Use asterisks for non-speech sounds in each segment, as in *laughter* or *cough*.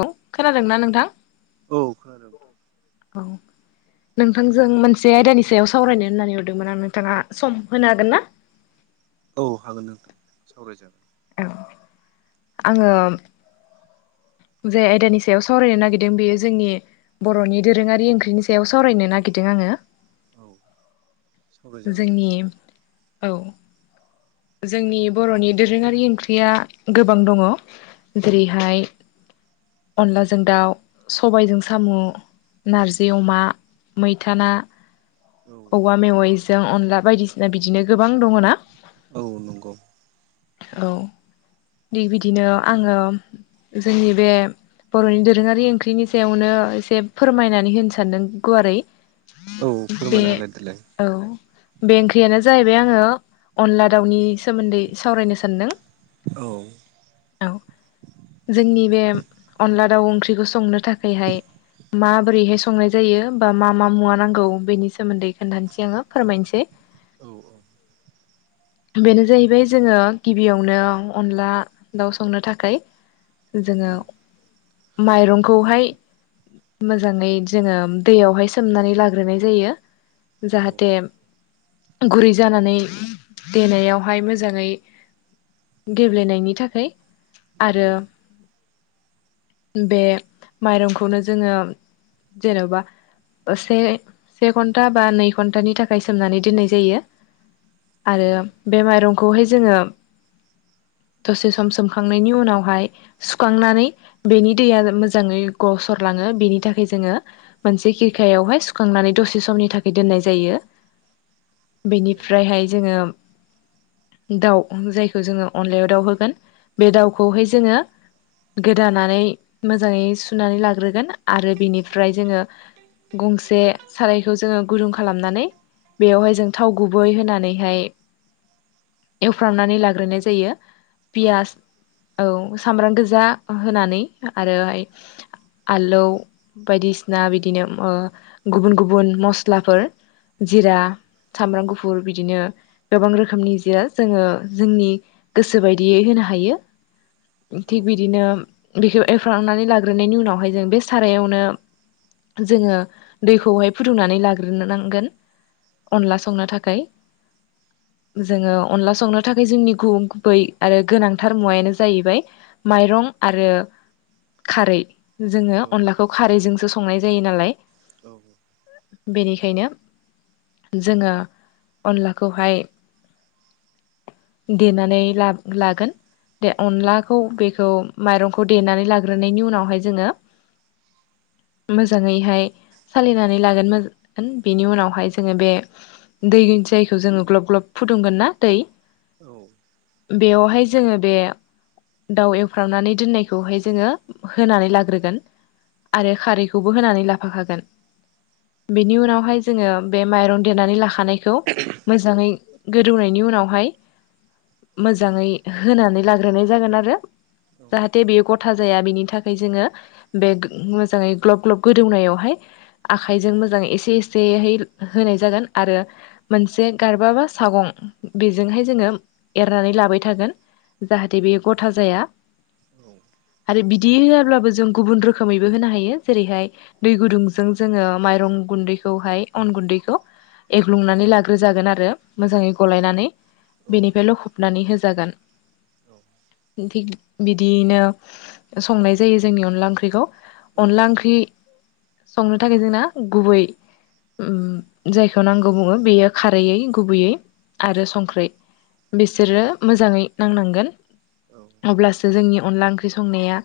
औ खोनादोंना नोंथां? खोनादों नोंथां औ। नोंथांजों मोनसे आयदानि सायाव सावरायनो होननानै हरदोंमोन आं नोंथाङा सम होनो हागोन ना? *inaudible* औ हागोन नोंथां सावरायजागोन। औ। आङो जे आयदानि सायाव सावरायनो नागिरदों बेयो जोंनि बर'नि दोरोङारि ओंख्रिनि सायाव सावरायनो नागिरदों आङो। औ सावरायजागोन जोंनि नोंथां औ जोंनि बर'नि दोरोङारि ओंख्रिया गोबां दङ। औ जेरैहाय अनलाजों दाउ, सबायजों सामु, नारजि अमा, मैथा ना, औवा मेवाइ नंगौ अनला बायदिसिना बिदिनो गोबां दङ ना। औ नंगौ औ। दि बिदिनो आङो जोंनि बे बर'नि दोरोङारि ओंख्रिनि सायावनो एसे फोरमायनानै होनो सानदों गुवारै। औ बे फोरमायना होलाय देलाय। औ बे ओंख्रियानो जाहैबाय आङो अनला दाउनि सोमोन्दै सावरायनो सान्दों। औ औ जोंनि बे अनला दाउ ओंख्रिखौ संनो थाखायहाय माबोरैहाय संनाय जायो, बा मा मा मुवा नांगौ, बेनि सोमोन्दै खोन्थानोसै आङो। फोरमायनोसै। औ औ। *inaudible* बेनो जाहैबाय जोङो गिबियावनो अनला दाउ संनो थाखै जोङो औ माइरंखौहाय मोजाङै जोङो दैयावहाय सोमनानै लाग्रोनाय जायो। औ जाहाथे गुरै जानानै देनायावहाय मोजाङै गेब्लेनायनि थाखै आरो औ बे माइरंखौनो जोङो जेन'बा से सेघन्टा बा नै घन्तानि थाखाय सोमनानै दोननाय जायो औ आरो बे माइरं खौहाय जोङो दसे सम सोमखांनायनि उनावहाय सुखांनानै बेनि दैया मोजाङै गसरलाङो बेनि थाखाय जोङो मोनसे खिरखायावहाय सुखांनानै दसे समनि थाखै दोननाय जा जायो। औ बेनिफ्रायहाय जोङो दाउ, जायखौ जोङो अनलायाव दाउ होगोन, बे दाउखौहाय जोङो गोदानानै मोजाङै सुनानै लाग्रोगोन आरो बिनिफ्राय जोङो गंसे सारायखौ जोङो गुदुं खालामनानै बेयावहाय जों थाव गुबै होनानैहाय एवफ्रामनानै लाग्रोनाय जायो पियास औ सामब्राम गोजा होनानै आरोहाय आलौ बायदिसिना बिदिनो ओ गुबुन गुबुन मस्लाफोर जिरा सामब्राम गुफुर गुफुर बिदिनो गोबां रोखोमनि जिरा जोङो जोंनि गोसो बायदियै होनो हायो। औ थिक बिदिनो बेखौ एवफ्रामनानै लाग्रोनायनि उनावहाय जों बे सारायावनो जोङो दैखौहाय फुदुंनानै लाग्रोनो नांगौ। नांगोन अनला संनो थाखाय जोङो अनला संनो थाखाय जोंनि गुबुन गुबै आरो गोनांथार मुवायानो जाहैबाय माइरं आरो खारै जोङो औ अनलाखौ खारैजोंसो संनाय जायो नालाय औ। बेनिखायनो जोङो अनलाखौहाय देनानै ला-लागोन दे अनलाखौ बेखौ माइरंखौ देनानै लाग्रोनायनि उनावहाय जोङो मोजाङैहाय सालिनानै लागोन मोज गोन बेनि उनावहाय जोङो बे दै जायखौ जोङो ग्लब ग्लब फुदुंगोन ना दै बेवहाय जोङो बे दाउ एवफ्रामनानै दोननायखौहाय जोङो होनानै लाग्रोगोन आरो खारैखौबो होनानै लाफाखागोन बेनि उनावहाय जोङो बे माइरन देनानै लाखानायखौ मोजाङै गोदौनायनि उनावहाय मोजाङै होनानै लाग्रोनाय जागोन आरो। जाहाते बेयो गत था जाया बिनि थाखाय जोङो बे मोजाङै ग्लब ग्लब गोदौनायावहाय आखाइजों मोजां एसे एसे एसेहै होनाय जागोन आरो मोनसे गारबाबा सागं बेजोंहाय जोङो एरनानै लाबाय थागोन जाहाथे बेयो गथा जाया। आरो बिदि होआब्लाबो जों गुबुन रोखोमैबो होनो हायो जेरैहाय दै गुदुंजों जोङो माइरं गुन्दै खौहाय अन गुन्दैखौ एग्लुंनानै लाग्रोजागोन आरो मोजाङै गलायनानै बेनिफ्राय लखबनानै होजागोन। *inaudible* थिग बिदियैनो संनाय जायो जोंनि अनला ओंख्रिखौ अनला ओंख्रि संनो थाखाय जोंना गुबै जायखौ नांगौ बुङो बेयो खारैैयै गुबैयै आरो संख्रै बिसोरो मोजाङै नांनांगोन अब्लासो जोंनि अनला ओंख्रि संनाया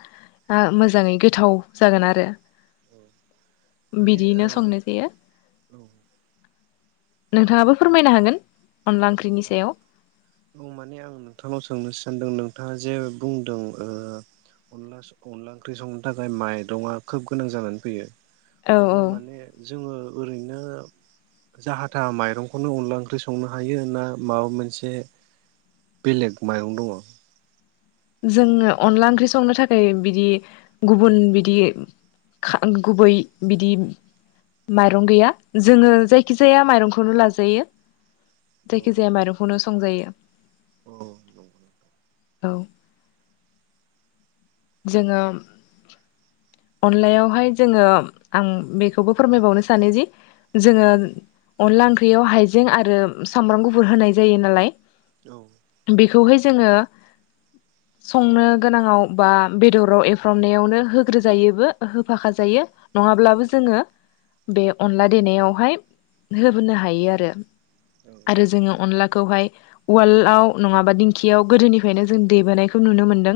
ओ मोजाङै गोथाव जागोन आरो। माने बिदियैनो संनाय जायो। ओ नोंथाङाबो फोरमायनो हागोन अनला औ ओंख्रिनि औ सायाव औ माने आं नोंथांनाव सोंनो सानदों नोंथाङा जे बुंदों ओ अनला अनला ओंख्रि संनो थाखाय माइरंआ खोब गोनां जानानै फैयो। औ अब्ला औ माने जोङो ओरैनो जाहा थाहा माइरंखौनो अनला ओंख्रि संनो हायो ना माबा मोनसे बेलेग माइरं दङ? जोङो अनला ओंख्रि संनो थाखाय बिदि गुबुन बिदि गुबै बिदि माइरं गैया जोङो जायखिजाया माइरंखौनो लाजायो जायखिजाया माइरंखौनो संजायो औ नंगौ औ। जोङो अनलायावहाय जोङो आं बेखौबो फोरमायबावनो सानो जि जोङो औ अनला ओंख्रियाव हाइजें आरो सामब्राम गुफुर होनाय जायो नालाय औ बेखौहाय जोङो संनो गोनाङाव बा बेदराव एफ्रामनायावनो होग्रोजायोबो होफाखाजायो औ नङाब्लाबो जोङो बे अनला देनायावहाय होबोनो हायो आरो। आरो जोङो अनलाखौहाय उवालआव नङाबा दिंखियाव गोदोनिफ्रायनो जों देबोनायखौ नु नुनो मोनदों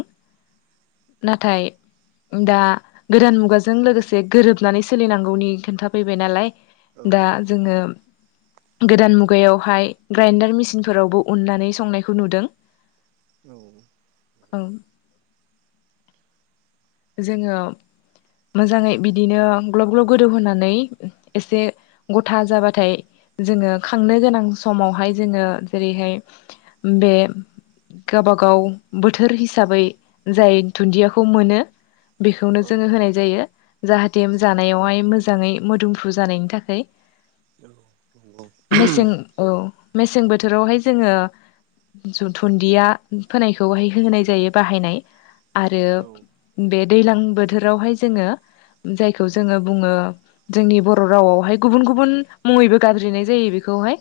नाथाय दा गोदान मुगाजों लोगोसे गोरोबनानै सोलिनांगौनि खोन्थाफैबाय नालाय दा जोङो गोदान मुगायावहाय ग्राइन्डार मिसिनफोरावबो उननानै संनायखौ नुदों। औ ओं जोङो मोजाङै बिदिनो ग्लब ग्लब गोदौहोनानै एसे गथा जाबाथाय जोङो खांनो गोनां समावहाय जोङो जेरैहाय बे गावबागाव बोथोर हिसाबै जाय दुन्दियाखौ मोनो बेखौनो औ जोङो होनाय जायो जाहाथे जानायावहाय मोजां मोजाङै मोदोमफु जानायनि थाखाय। मेसें औ मेसें बोथोरावहाय जोङो जो थुन्दिया फोनायखौहाय होनाय जायो बाहायनाय आरो औ औ बे दैलां बोथोरावहाय जोङो जायखौ जोङो बुङो जोंनि बर' रावावहाय गुबुन गुबुन मुङैबो गाबज्रिनाय जायो बेखौ खौहाय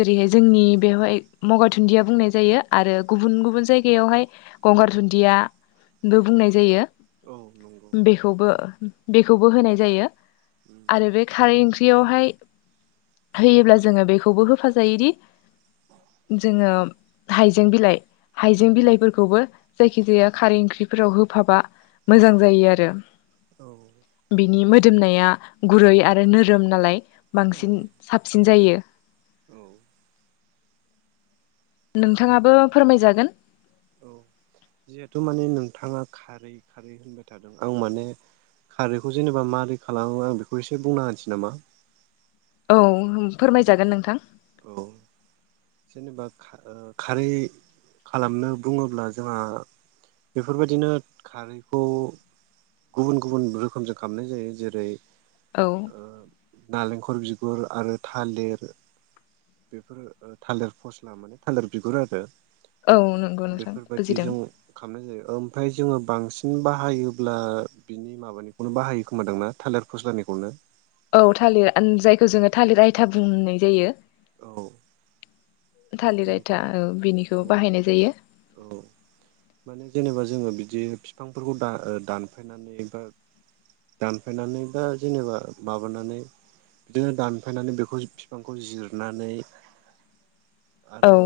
जेरैहाय जोंनि बेवहाय मगा दुन्दिया बुंनाय जायो आरो गुबुन गुबुन जायगायावहाय गं गंगार दुन्दियाबो बुंनाय जायो नंगौ औ नंगौ बेखौबो बेखौबो होनाय जायो आरो बे खारै ओंख्रियावहाय होयोब्ला जोङो बेखौबो होफाजायोदि जोङो हाइजें बिलाइ हाइजें बिलाइफोरखौबो जायखि जाया खारै ओंख्रि बेफोराव होफाबा मोजां जायो आरो। औ बिनि मोदोमनाया गुरै आरो नोरोम नालाय बांसिन साबसिन जायो। *inaudible* औ नोंथाङाबो फोरमायजागोन। औ जिहेथु माने नोंथाङा खारै खारै होनबाय थादों आं माने खारैखौ जेनेबा मारै खालामो आं बेखौ एसे बुंना होनसै नामा? औ होम फोरमायजागोन नोंथां। औ जेनेबा खा ओ खारै खालामनो बुङोब्ला जोंहा बेफोरबायदिनो खारैखौ गुबुन गुबुन रोखोमजों खामनाय जायो जेरै औ ओ नालेंखर बिगुर आरो थालिर बेफोरो ओ थालिर फस्ला माने थालिर बिगुर आरो। औ नंगौ नोंथां बुजिदों बेफोरबायदिजों खामनाय जायो ओमफ्राय जोङो बांसिन बाहायोब्ला बिनि माबानिखौनो बाहायो खोमादांना थालिर फस्लानिखौनो? औ थालिर आन जायखौ जोङो थालिर आयथा बुंनाय जायो। औ थालिर आयथा बिनिखौ औ बिनिखौ औ बाहायनाय जायो। औ माने जेनेबा जोङो बिदि बिफांफोरखौ दा ओ दानफायनानै एबा दानफायनानै बा जेनेबा माबानानै बिदिनो दानफायनानै बेखौ बिफांखौ जिरनानै औ आरो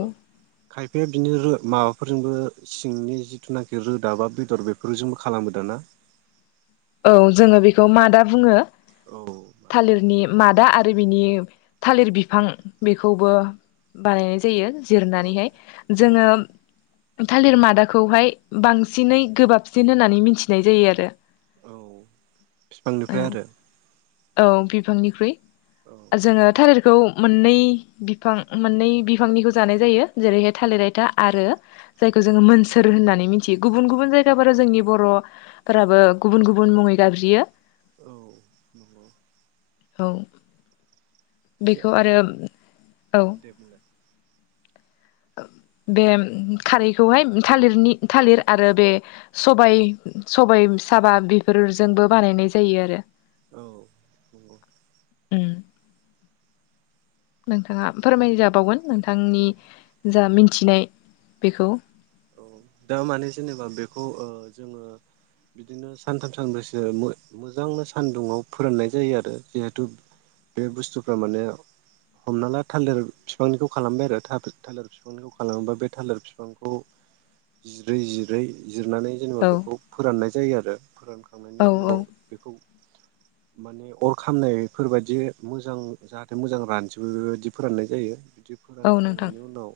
खायफाया बिनि रो माबाफोरजोंबो सिंनि जिथुनाखि रोदा बा बेदर बेफोरजोंबो खालामो दां ना? *inaudible* औ जोङो बेखौ मादा बुङो औ थालिरनि माद दा आरो बिनि थालिर बिफां बेखौबो बानायनाय जायो। औ जिरनानैहाय औ जोङो थालिर मादाखौहाय बांसिनै गोबाबसिन होननानै मिथिनाय जायो आरो। औ औ बिफांनिफ्राय आरो। औ बिफांनिख्रुइ औ जोङो थालिर खौ मोननै बिफां मोननै बिफांनिखौ जानाय जायो जेरैहाय थालिर हायथा आरो जायखौ जोङो मोनसोर होननानै मिथियो गुबुन गुबुन जायगाफोराव जोंनि बर'फोराबो गुबुन गुबुन। गुबुन मुङै गाबज्रियो। औ नंगौ। औ ओ बेखौ आरो औ। दे बुंलाय *unintelligible* बे खारैखौहाय थालिरनि थालिर आरो बे सबाय सबाय। साबा बेफोरजोंबो बानायनाय जायो आरो। औ औ। उम। नोंथाङा फोरमायजाबावगोन नोंथांनि औ जा मिन्थिनाय बेखौ। औ दा माने जेनेबा बेखौ ओ जोङो बिदिनो सानथाम सानब्रैसो मो मोजांनो सान्दुंङाव फोराननाय जायो आरो जिहेथु बे बुस्थुफ्रा माने हमना ला थालिर बिफांनिखौ खालामबाय आरो थालिर बिफांनिखौ खालामोबा बे थालिर बिफांखौ जिरै जिरै। बिजिरनानै जेनेबा औ बेखौ फोराननाय जायो आरो फोरानखांनायनि औ उनाव औ बेखौ माने अर खामनायफोरबायदि मोजां जाहाथे मोजां रानजोबो बेबायदि फोराननाय जायो। बिदि औ नोंथां फोरानखांनायनि उनाव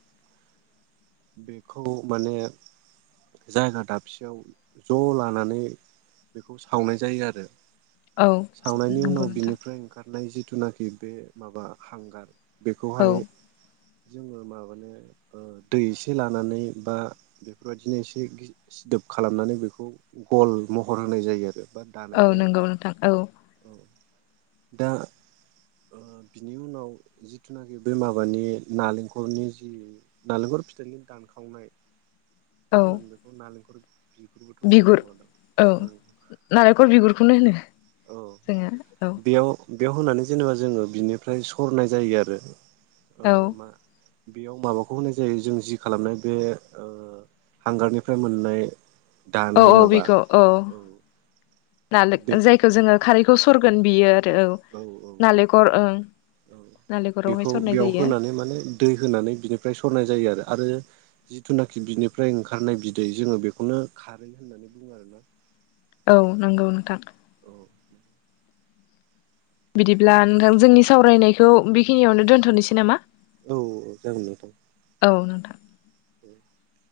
बेखौ माने जायगा दाबसेयाव ज' लानानै बेखौ सावनाय जायो आरो। औ सावनायनि नंगौ उनाव नोंथां बिनिफ्राय ओंखार नाय जिथुनाखि बे माबा हांगार औ बेखौहाय जोङो माबानो दै एसे लानानै बा बेफोरबायदिनो एसे सिदोब खालामनानै बेखौ गल महर होनाय जायो आरो। बा दानाय औ जायो नंगौ नोंथां औ। औ दा। ओ बिनि उनाव जिथुनाखि बे माबानि नालेंखलनि जि नालेंखर फिथाइनि दानखावनाय औ माहोनगोन बेखौ नालेंखरनि बिगुर औ नारेंखल बिगुरखौनो होनो। औ जोङो औ। बेयाव बेयाव होनानै जेनेबा जोङो बिनिफ्राय सरनाय जायो आरो औ मा बेयाव माबाखौ होनाय जायो जों जि खालामनाय बे ओ हांगारनिफ्राय मोननाय औ दानाय औ माबा बेखौ औ नाले बे जायखौ जोङो खारैखौ सरगोन बियो। आरो नालेंखर ओं। नालेंखरावहाय बिखौ सरनाय बेयाव जायो होनानै माने दै होनानै बिनिफ्राय सरनाय जायो आरो। आरो जिथुनाखि बिनिफ्राय ओंखारनाय बिदै जोङो बेखौनो खारै होननानै बुङो आरोना। औ नंगौ नोंथां। औ बिदिब्ला नोंथां जोंनि सावरायनायखौ बेखिनियावनो दोनथ'नोसै नामा? औ औ जागोन नोथां। औ नोंथां। *inaudible*